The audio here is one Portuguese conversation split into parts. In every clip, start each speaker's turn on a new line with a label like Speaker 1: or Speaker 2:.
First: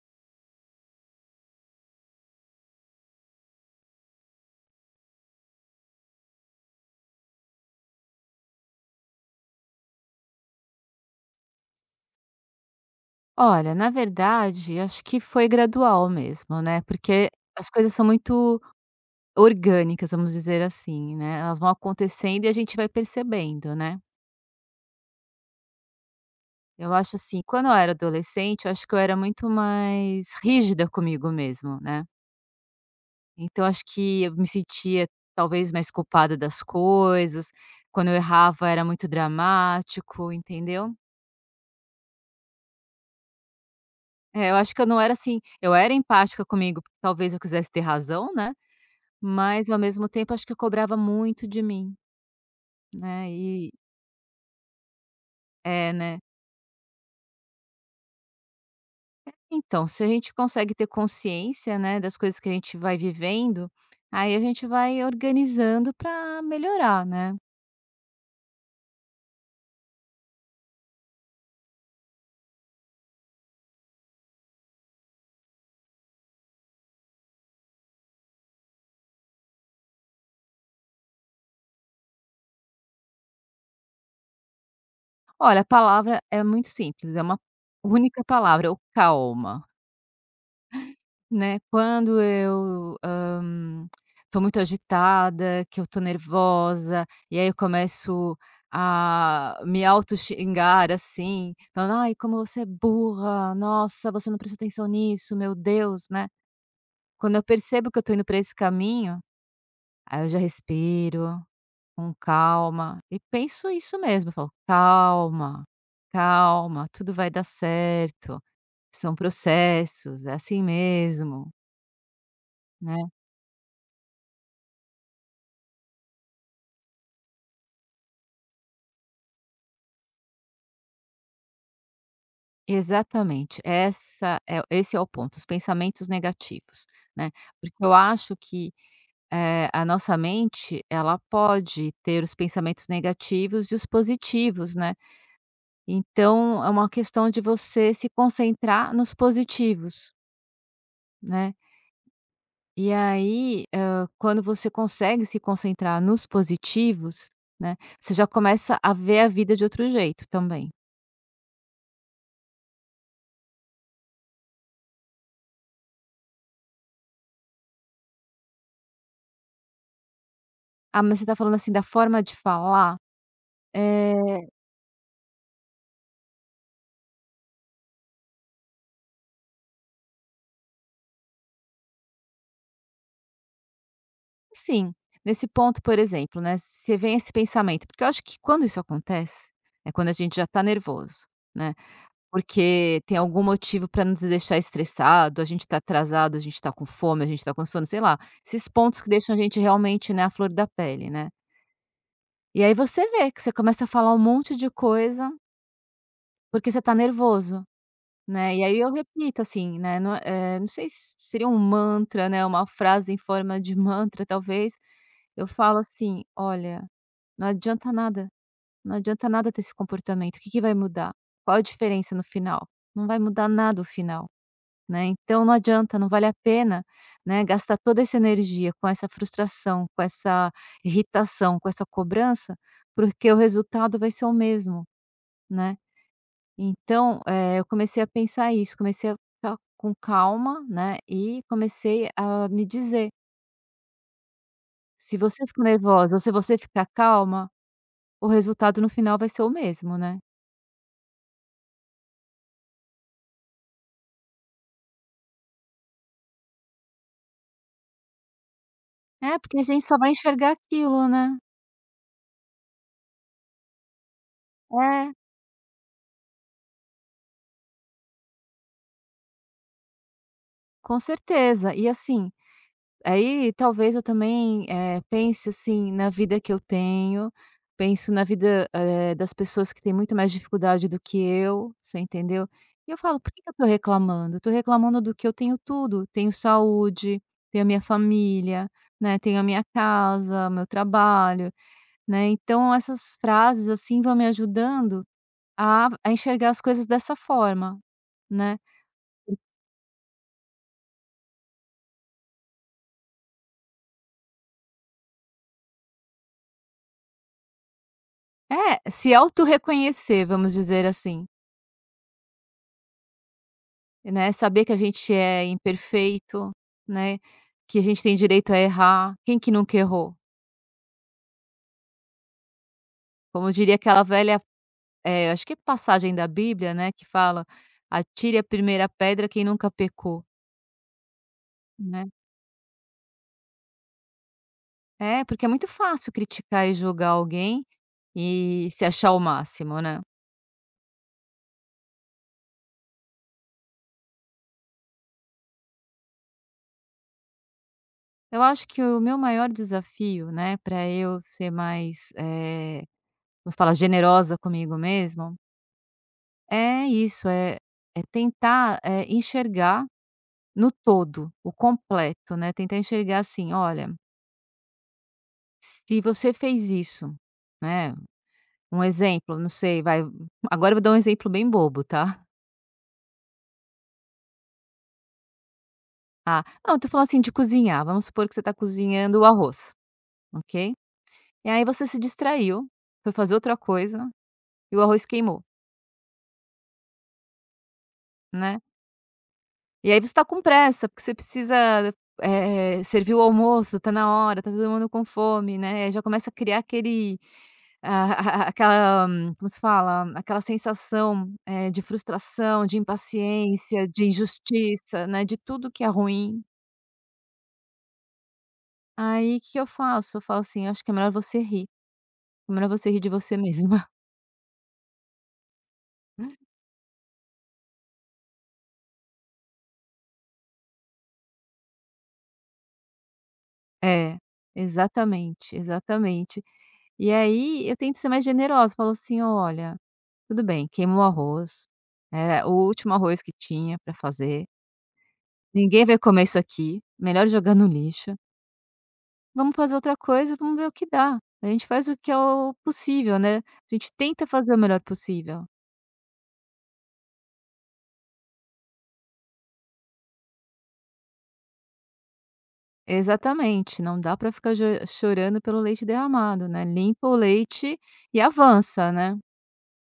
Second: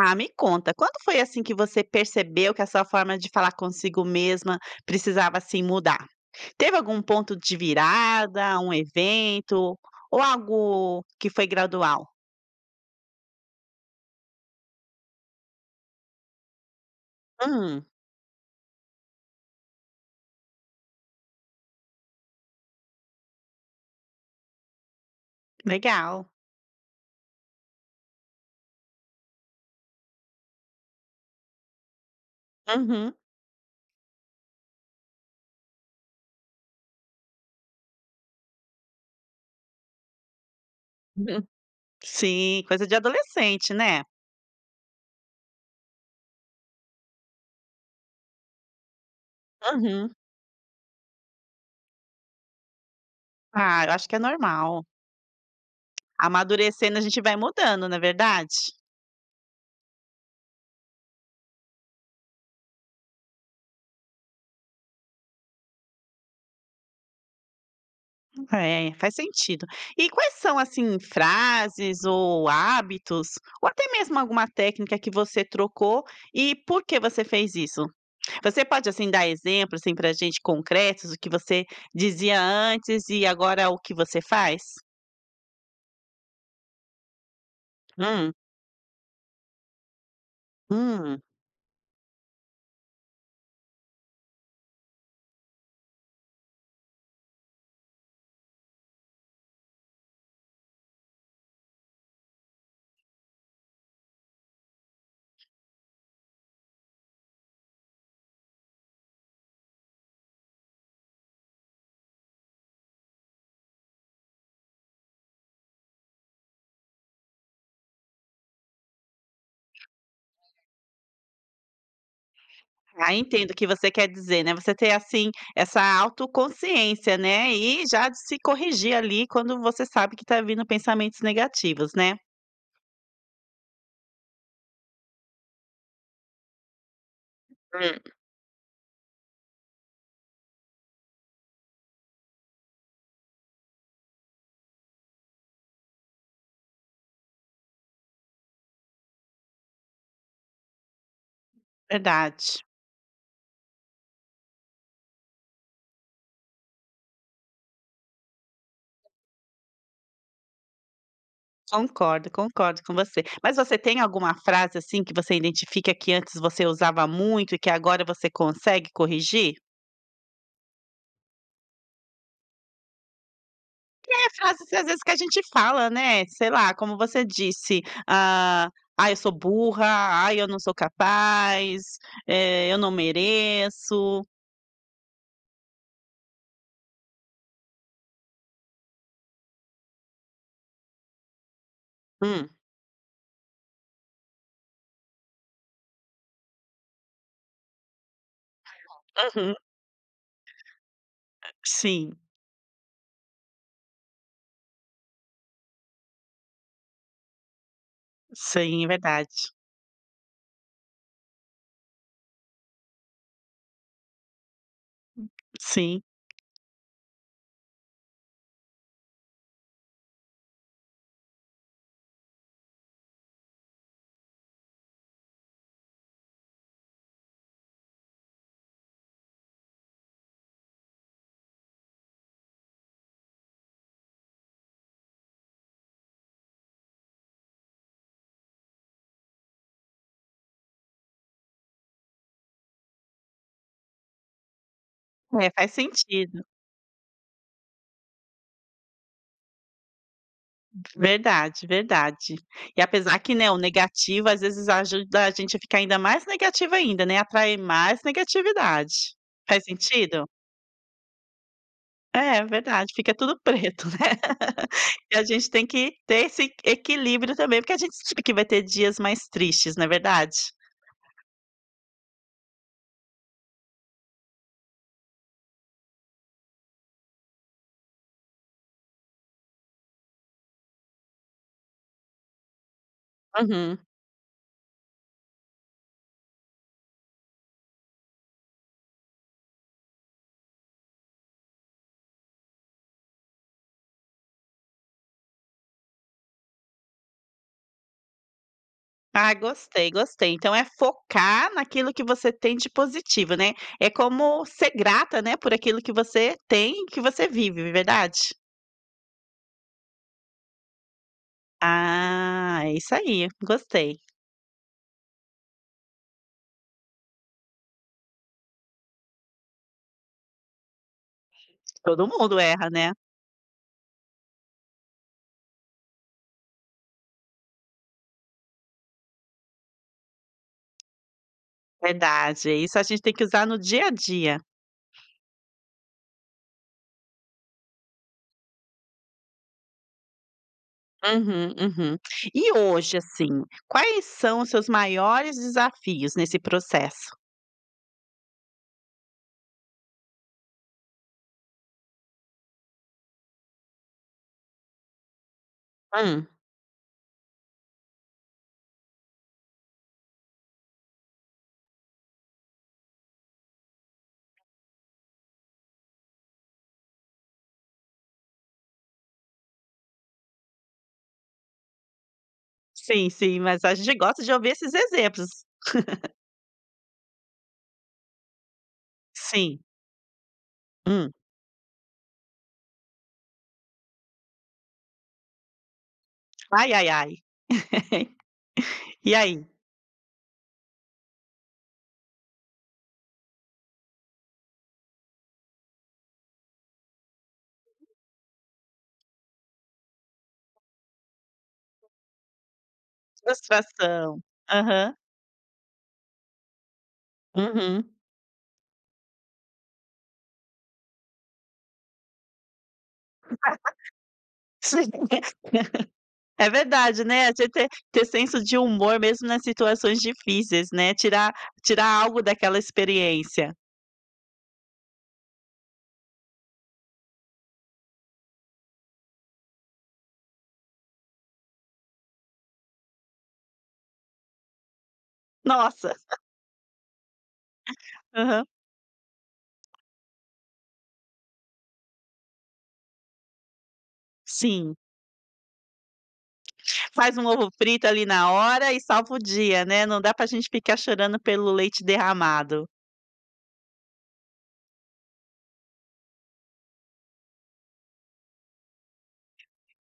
Speaker 1: Ah, me conta, quando foi, assim, que você percebeu que a sua forma de falar consigo mesma precisava, assim, mudar? Teve algum ponto de virada, um evento ou algo que foi gradual?
Speaker 2: Olha, na verdade, acho que foi gradual mesmo, né, porque as
Speaker 1: Hum,
Speaker 2: coisas são muito orgânicas, vamos dizer assim, né, elas vão acontecendo e a gente vai percebendo, né.
Speaker 1: legal.
Speaker 2: Eu acho assim, quando eu era adolescente, eu acho que eu era muito mais rígida comigo mesmo, né.
Speaker 1: Uhum.
Speaker 2: Então acho que eu me sentia talvez mais culpada das coisas, quando eu errava era muito dramático, entendeu.
Speaker 1: Uhum. Sim, coisa de adolescente, né?
Speaker 2: É, eu acho que eu não era assim, eu era empática comigo, porque talvez eu quisesse ter razão, né. Mas ao mesmo
Speaker 1: Uhum.
Speaker 2: tempo acho que cobrava muito de mim, né, e
Speaker 1: Ah, eu acho que é normal.
Speaker 2: é, né.
Speaker 1: Amadurecendo, a gente vai mudando, não é verdade?
Speaker 2: Então, se a gente consegue ter consciência, né, das coisas que a gente vai vivendo, aí a gente vai organizando para melhorar, né.
Speaker 1: É, faz sentido. E quais são, assim, frases ou hábitos, ou até mesmo alguma técnica que você trocou e por que você fez isso? Você pode, assim, dar exemplos, assim, pra gente concretos, o que você dizia antes e agora o que você faz?
Speaker 2: Olha, a palavra é muito simples, é uma única
Speaker 1: Hum,
Speaker 2: palavra, o calma.
Speaker 1: hum.
Speaker 2: Né, quando eu, tô muito agitada, que eu tô nervosa, e aí eu começo a me auto xingar assim, falando: "Ai, como você é burra, nossa, você não presta atenção nisso, meu Deus", né. Quando eu percebo que eu tô indo pra esse caminho, aí eu já respiro com calma e penso isso mesmo, eu falo: "Calma, calma, tudo vai dar certo, são processos, é assim mesmo", né.
Speaker 1: Ah, entendo o que você quer dizer, né, você ter, assim, essa autoconsciência, né, e já de se corrigir ali quando você sabe que tá vindo pensamentos negativos, né.
Speaker 2: Exatamente, essa é esse é o ponto, os pensamentos negativos, né. Porque eu
Speaker 1: Hum.
Speaker 2: acho que, a nossa mente, ela pode ter os pensamentos negativos e os positivos, né. Então é uma questão de você se concentrar nos positivos, né.
Speaker 1: Verdade.
Speaker 2: E aí, quando você consegue se concentrar nos positivos, né, você já começa a ver a vida de outro jeito também.
Speaker 1: Concordo, concordo com você. Mas você tem alguma frase, assim, que você identifica que antes você usava muito e que agora você consegue corrigir?
Speaker 2: "Ah, mas você está falando assim da forma de falar?"
Speaker 1: É
Speaker 2: Eh
Speaker 1: frases, às vezes, que a gente fala, né, sei lá, como você disse, ah: "Ai, eu sou burra. Ai, eu não sou capaz. Eu não mereço".
Speaker 2: Sim, nesse ponto, por exemplo, né, se vem esse pensamento, porque eu acho que quando isso acontece, é quando a gente já tá nervoso, né,
Speaker 1: Hum,
Speaker 2: porque tem algum motivo para nos deixar estressado, a gente tá atrasado, a gente tá com fome, a gente tá com sono, sei lá, esses pontos que deixam a
Speaker 1: uhum.
Speaker 2: gente realmente, né, à flor da pele, né.
Speaker 1: Sim,
Speaker 2: E aí você vê que você começa a falar um monte de coisa, porque você tá nervoso, né, e aí
Speaker 1: sim, é
Speaker 2: eu
Speaker 1: verdade.
Speaker 2: repito assim, né, não, não sei se seria um mantra, né, uma frase em forma de mantra talvez. Eu falo
Speaker 1: Sim,
Speaker 2: assim: "Olha, não adianta nada, não adianta nada ter esse comportamento, o que que vai mudar? Qual a diferença no final? Não vai mudar nada o final, né, então não adianta, não vale a pena, né, gastar toda essa energia com essa frustração, com essa irritação, com essa cobrança, porque o resultado vai ser o mesmo, né". Então, eu comecei a pensar isso, comecei a ficar com calma, né, e comecei a me dizer: "Se você
Speaker 1: é,
Speaker 2: ficar
Speaker 1: faz
Speaker 2: nervosa ou se
Speaker 1: sentido.
Speaker 2: você ficar calma, o resultado no final vai ser o mesmo, né.
Speaker 1: Verdade, verdade. E apesar que, né, o negativo às vezes ajuda a gente a ficar ainda mais negativa ainda, né, atrai mais negatividade.
Speaker 2: É, porque
Speaker 1: Faz
Speaker 2: a gente só vai
Speaker 1: sentido?
Speaker 2: enxergar aquilo, né.
Speaker 1: É, verdade, fica tudo preto, né.
Speaker 2: É,
Speaker 1: E a gente tem que ter esse equilíbrio também, porque a gente sabe que vai ter dias mais tristes, não é verdade?
Speaker 2: com certeza. E assim, aí talvez eu também, pense, assim, na vida que eu tenho, penso na vida, das pessoas que têm muito mais dificuldade do que eu, você entendeu. E eu falo: "Por que que eu tô
Speaker 1: Uhum.
Speaker 2: reclamando? Eu tô reclamando do que? Eu tenho tudo, tenho saúde, tenho a minha família, né, tenho a minha casa, meu trabalho", né. Então essas frases, assim, vão me ajudando a enxergar as coisas dessa forma, né.
Speaker 1: Ah, gostei, gostei. Então é focar naquilo que você tem de positivo, né. É como ser grata, né, por aquilo que você tem e que você vive, verdade?
Speaker 2: É, se autorreconhecer, vamos dizer assim,
Speaker 1: Ah, é isso aí, gostei.
Speaker 2: né, saber que a gente é imperfeito, né, que a gente tem direito a errar, quem que nunca errou?
Speaker 1: Todo mundo erra, né.
Speaker 2: Como diria aquela velha, acho que é passagem da Bíblia, né, que fala: "Atire a primeira pedra quem nunca pecou", né.
Speaker 1: Verdade, isso a gente tem que usar no dia a dia.
Speaker 2: É, porque é muito fácil criticar e julgar alguém e se achar o máximo, né.
Speaker 1: Uhum, uhum. E hoje, assim, quais são os seus maiores desafios nesse processo?
Speaker 2: Eu acho que o meu maior desafio, né, para eu ser mais, vamos falar, generosa comigo mesmo,
Speaker 1: Hum.
Speaker 2: é isso, é tentar, enxergar no todo, o completo, né, tentar enxergar assim: "Olha, se você fez isso", né, um exemplo, não sei, vai, agora eu vou dar um exemplo bem bobo, tá.
Speaker 1: Sim, sim, mas a gente gosta de ouvir esses exemplos.
Speaker 2: Ah, não, eu tô falando assim de cozinhar, vamos supor que você tá cozinhando o
Speaker 1: Sim.
Speaker 2: arroz, ok.
Speaker 1: Hum.
Speaker 2: E aí você se distraiu, foi fazer outra coisa e o arroz queimou,
Speaker 1: Ai, ai, ai.
Speaker 2: né.
Speaker 1: E aí?
Speaker 2: E aí você tá com pressa, porque você precisa, servir o almoço, tá na hora, tá todo mundo com fome, né, aí já começa a criar aquele, aquela, como se fala? Aquela sensação, de frustração, de impaciência, de
Speaker 1: Frustração. Aham.
Speaker 2: injustiça, né, de tudo que é ruim.
Speaker 1: Uhum.
Speaker 2: Aí o que que eu faço? Eu falo assim: "Acho que é melhor você rir, é melhor você rir de você mesma".
Speaker 1: É verdade, né, a gente ter senso de humor mesmo nas situações difíceis, né, tirar algo daquela experiência.
Speaker 2: É, exatamente, exatamente. E aí eu tento ser mais generosa, falo assim: "Olha, tudo bem, queima o arroz, é o último arroz que tinha para fazer, ninguém
Speaker 1: Nossa,
Speaker 2: vai comer isso aqui, melhor jogar no lixo,
Speaker 1: aham,
Speaker 2: vamos fazer outra coisa, vamos ver o que dá. A gente faz o que é o possível, né, a gente tenta fazer o
Speaker 1: sim.
Speaker 2: melhor possível.
Speaker 1: Faz um ovo frito ali na hora e salva o dia, né, não dá pra gente ficar chorando pelo leite derramado.
Speaker 2: Exatamente, não dá para ficar jo chorando pelo leite derramado, né, limpa o leite e avança, né.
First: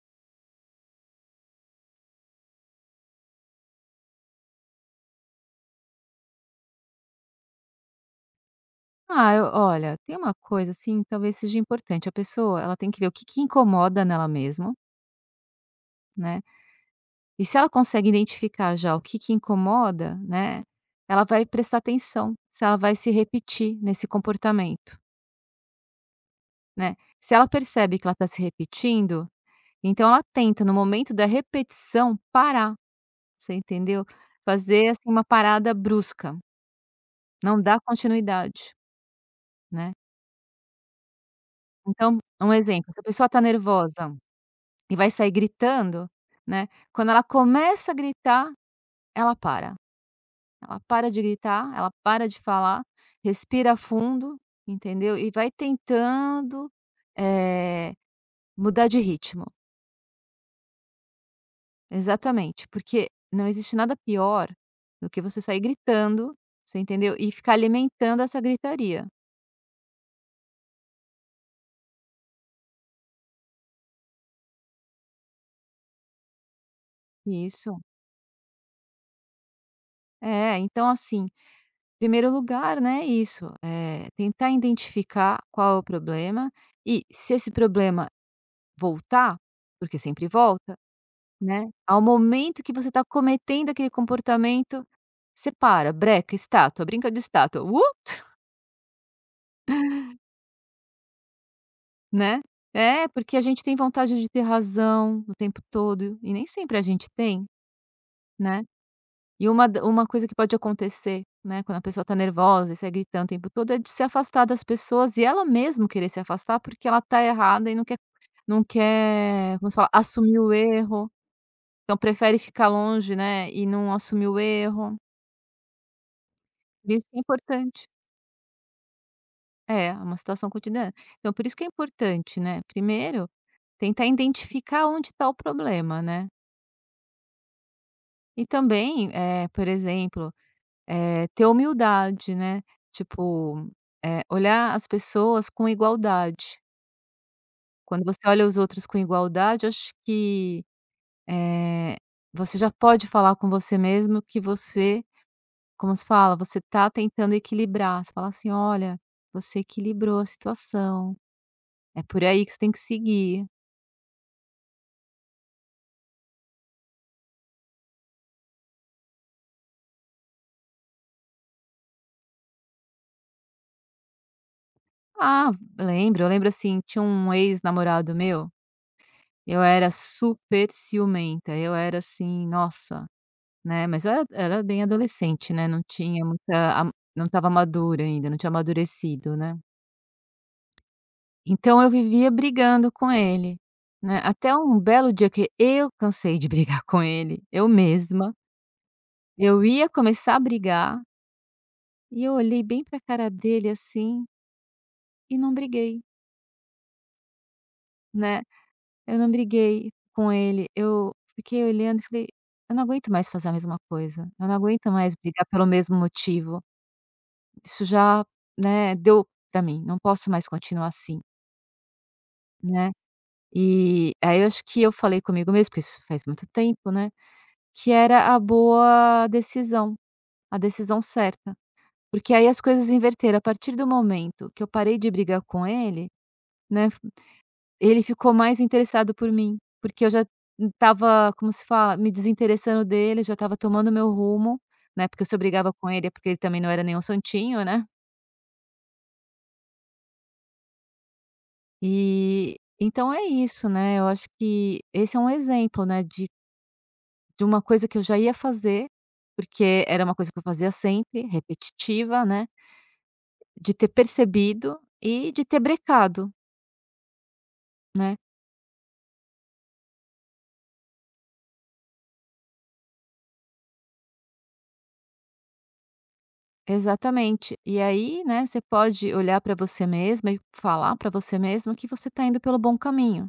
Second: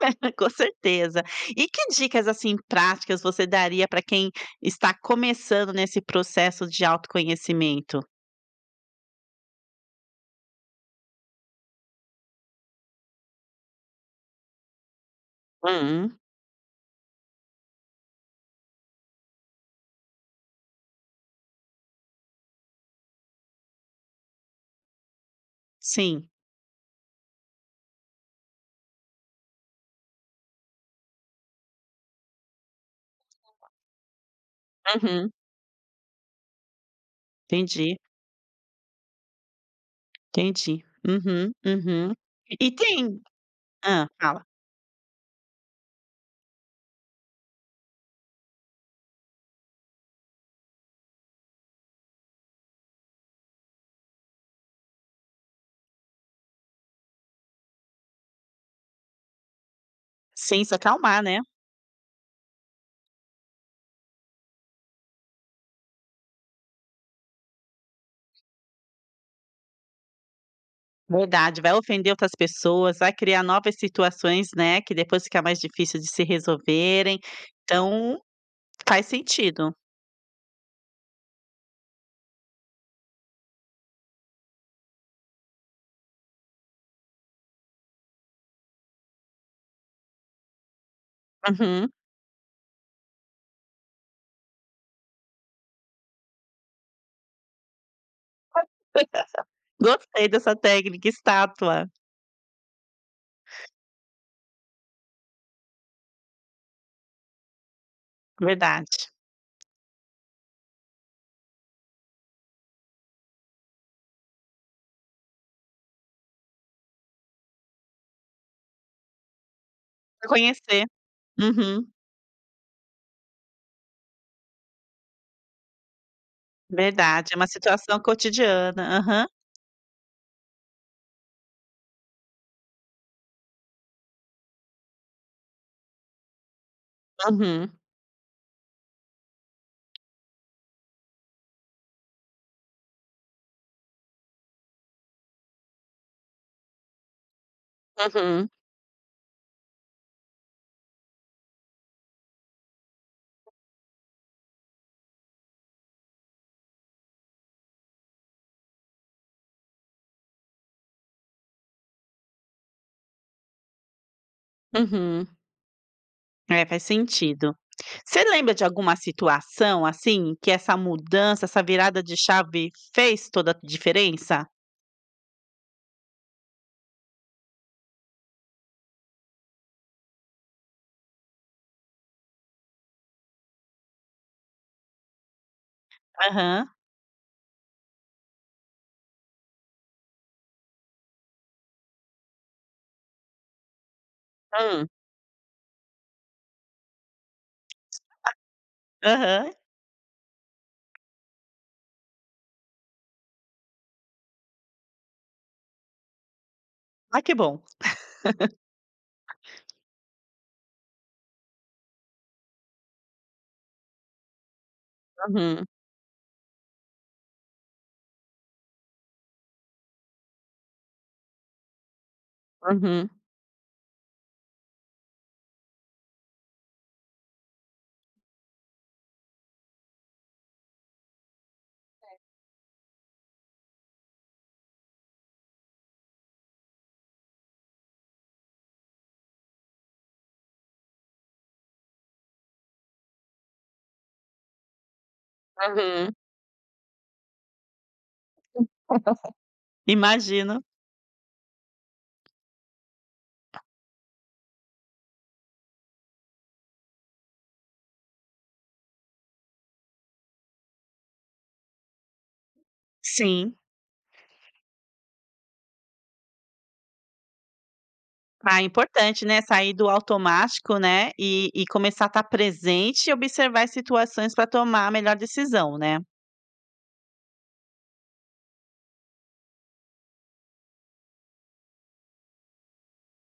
Speaker 1: Com certeza. E que dicas, assim, práticas você daria para quem está começando nesse processo de autoconhecimento?
Speaker 2: Ah, eu olha, tem uma coisa, assim, talvez seja importante, a pessoa ela tem que ver o que que incomoda nela mesmo,
Speaker 1: Hum,
Speaker 2: né. E se ela consegue identificar já o que que incomoda, né, ela vai prestar atenção se ela vai se repetir nesse comportamento,
Speaker 1: sim.
Speaker 2: né. Se ela percebe que ela está se repetindo, então ela tenta no momento da repetição parar, você entendeu? Fazer, assim, uma
Speaker 1: Uhum.
Speaker 2: parada brusca, não dar
Speaker 1: Entendi,
Speaker 2: continuidade, né.
Speaker 1: entendi. Uhum, uhum.
Speaker 2: Então, um
Speaker 1: E
Speaker 2: exemplo, se a
Speaker 1: tem
Speaker 2: pessoa está nervosa
Speaker 1: Fala.
Speaker 2: e vai sair gritando, né, quando ela começa a gritar, ela para. Ela para de gritar, ela para de falar, respira fundo, entendeu? E vai tentando, eh, mudar de ritmo.
Speaker 1: Sem se acalmar, né.
Speaker 2: Exatamente, porque não existe nada pior do que você sair gritando, você entendeu? E ficar alimentando essa gritaria.
Speaker 1: Verdade, vai ofender outras pessoas, vai criar novas situações, né, que depois fica mais difícil de se resolverem,
Speaker 2: Isso.
Speaker 1: então faz sentido.
Speaker 2: É, então assim, primeiro lugar, né, isso, tentar identificar qual é o problema e se esse problema voltar, porque sempre volta, né,
Speaker 1: Uhum.
Speaker 2: ao momento que você está cometendo aquele comportamento, você para, breca, estátua, brinca de estátua,
Speaker 1: Gostei dessa técnica estátua,
Speaker 2: né. É, porque a gente tem vontade de ter razão o tempo todo e nem sempre a gente tem, né.
Speaker 1: verdade.
Speaker 2: E uma coisa que pode acontecer, né, quando a pessoa está nervosa e sai gritando o tempo todo, é de se afastar das pessoas e ela mesmo querer se afastar, porque ela está errada e não quer, como se fala, assumir o
Speaker 1: Reconhecer.
Speaker 2: erro,
Speaker 1: Uhum,
Speaker 2: então prefere ficar longe, né, e não assumir o erro, isso é
Speaker 1: verdade, é uma
Speaker 2: importante.
Speaker 1: situação cotidiana. Aham.
Speaker 2: É, é uma situação cotidiana. Então por isso que é importante, né, primeiro, tentar identificar onde está o problema, né.
Speaker 1: Uhum,
Speaker 2: E também, por exemplo, ter humildade, né, tipo, olhar as pessoas com igualdade. Quando você olha
Speaker 1: uhum,
Speaker 2: os outros com igualdade, acho que, eh, você já pode falar com você mesmo que você, como se fala, você está tentando equilibrar, você fala assim: "Olha, você equilibrou a situação, é por aí que você tem que seguir".
Speaker 1: uhum. É, faz sentido. Você lembra de alguma situação, assim, que essa mudança, essa virada de chave fez toda a diferença?
Speaker 2: Ah, lembro. Eu lembro, assim, tinha um ex-namorado meu, eu era super ciumenta, eu era assim, nossa, né, mas eu era bem adolescente, né, não tinha
Speaker 1: Aham.
Speaker 2: muita a, não estava madura ainda, não tinha amadurecido, né. Então eu vivia brigando com ele, né, até um
Speaker 1: Hum.
Speaker 2: belo dia que eu cansei de brigar com ele, eu mesma,
Speaker 1: Aham.
Speaker 2: eu ia começar a brigar, e eu olhei bem para a cara dele, assim, e não briguei,
Speaker 1: Ah, que bom.
Speaker 2: né. Eu não briguei com ele, eu fiquei olhando e falei: "Eu não aguento mais fazer a mesma coisa, eu não aguento mais brigar
Speaker 1: Uhum,
Speaker 2: pelo mesmo motivo, isso já, né, deu pra mim, não posso mais continuar assim", né.
Speaker 1: uhum,
Speaker 2: E aí eu acho que eu falei comigo mesmo, porque isso faz muito tempo, né, que era a boa decisão, a decisão certa, porque aí as coisas inverteram, a partir do momento que eu parei de brigar com ele, né. Ele ficou mais interessado por mim, porque eu já estava, como se fala, me desinteressando dele, já estava tomando meu rumo, né, porque eu se brigava com ele, é
Speaker 1: uhum.
Speaker 2: porque ele também não era nenhum santinho, né.
Speaker 1: Imagino.
Speaker 2: E então é isso, né, eu acho que esse é um exemplo, né, de uma coisa que eu já ia fazer, porque era uma coisa que eu fazia sempre, repetitiva, né,
Speaker 1: Sim.
Speaker 2: de ter percebido e de ter brecado, né.
Speaker 1: Ah, é importante, né, sair do automático, né, e começar a estar presente e observar as situações pra tomar a melhor decisão, né.
Speaker 2: Exatamente. E aí, né, você pode olhar para você mesma e falar para você mesma que você está indo pelo bom caminho,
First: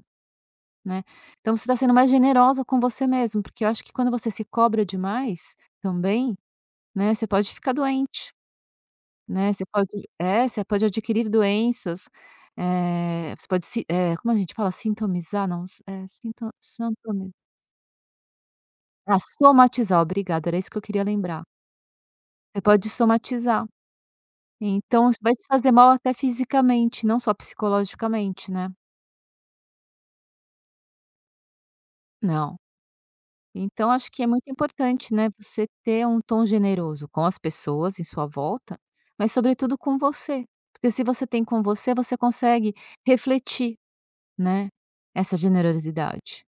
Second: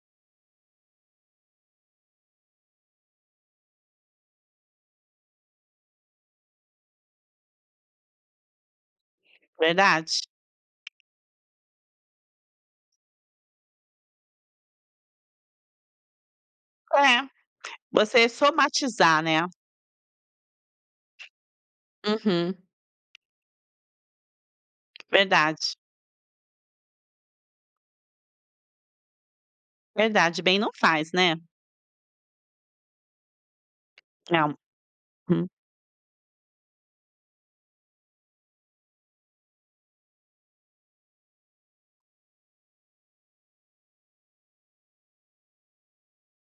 Speaker 2: né? Então você está sendo mais generosa com você mesmo, porque eu acho que quando você se cobra demais também, né, você pode ficar doente, né? Você pode,
Speaker 1: Verdade.
Speaker 2: é, você pode adquirir doenças, você pode se, como a gente fala, sintomizar, não, é, sinto,
Speaker 1: É,
Speaker 2: sintome-
Speaker 1: você
Speaker 2: ah,
Speaker 1: somatizar, né.
Speaker 2: somatizar, obrigada, era isso que eu queria lembrar.
Speaker 1: Uhum.
Speaker 2: Você pode somatizar. Então isso vai te fazer
Speaker 1: Verdade,
Speaker 2: mal até fisicamente, não só psicologicamente, né.
Speaker 1: verdade. Bem não faz, né.
Speaker 2: Não. Então acho que é muito
Speaker 1: Não.
Speaker 2: importante, né, você ter um tom generoso com as pessoas em sua volta, mas sobretudo com você. Porque se você tem com você, você consegue refletir, né, essa generosidade.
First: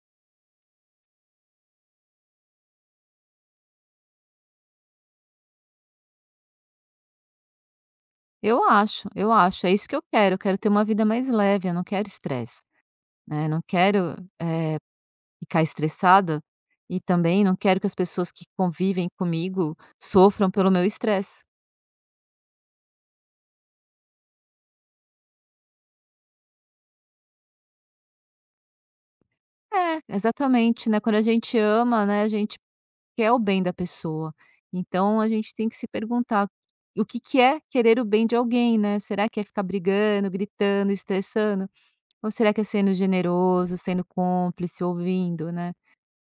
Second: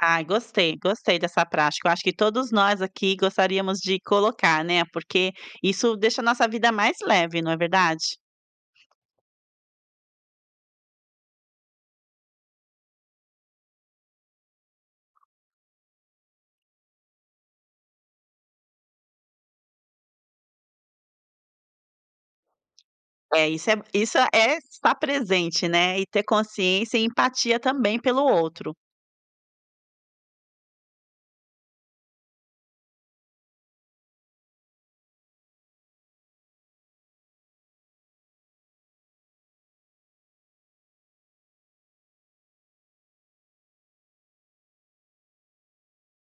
Speaker 1: Ai, gostei, gostei dessa prática. Eu acho que todos nós aqui gostaríamos de colocar, né, porque isso deixa a nossa vida mais leve, não é verdade?
Speaker 2: Eu acho, é isso que eu quero ter uma vida mais leve, eu não quero estresse, né, não quero, eh, ficar estressada e também não quero que as pessoas que convivem comigo sofram pelo meu estresse.
Speaker 1: É, isso é estar presente, né, e ter consciência e empatia também pelo outro.
Speaker 2: É, exatamente, né, quando a gente ama, né, a gente quer o bem da pessoa, então a gente tem que se perguntar o que que é querer o bem de alguém, né, será que é ficar brigando, gritando, estressando? Ou será que é sendo generoso, sendo cúmplice, ouvindo, né?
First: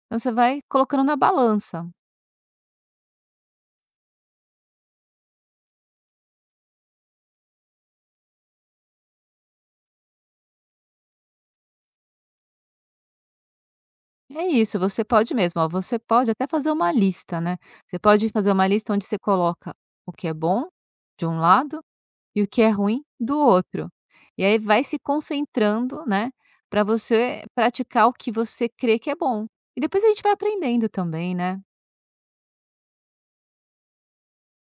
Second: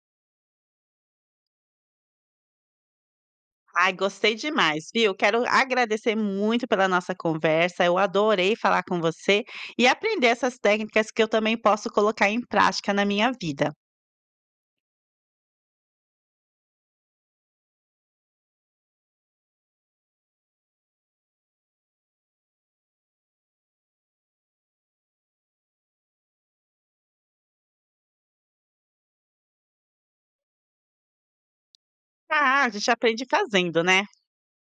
Speaker 2: Então você vai colocando na balança.
Speaker 1: Ai, gostei demais, viu? Quero agradecer muito pela nossa conversa. Eu adorei falar com você e aprender essas técnicas que eu também posso colocar em prática na minha vida.
Speaker 2: É isso, você pode mesmo, ó, você pode até fazer uma lista, né, você pode fazer uma lista onde você coloca o que é bom, de um lado, e o que é ruim do outro. E aí vai se concentrando, né, para você praticar o que você crê que é bom. E depois a gente vai aprendendo também, né?
Speaker 1: Ah, a gente aprende fazendo, né?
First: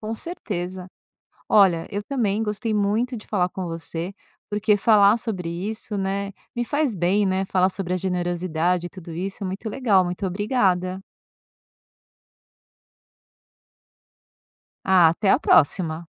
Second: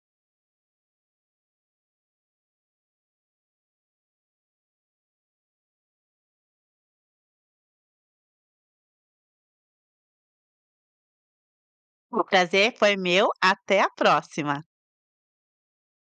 Speaker 2: Com certeza. Olha, eu também gostei muito de falar com você, porque falar sobre isso, né, me faz bem, né? Falar sobre a generosidade e tudo isso é muito legal. Muito obrigada.
Speaker 1: O prazer foi meu. Até a próxima.
Speaker 2: Ah, até a próxima.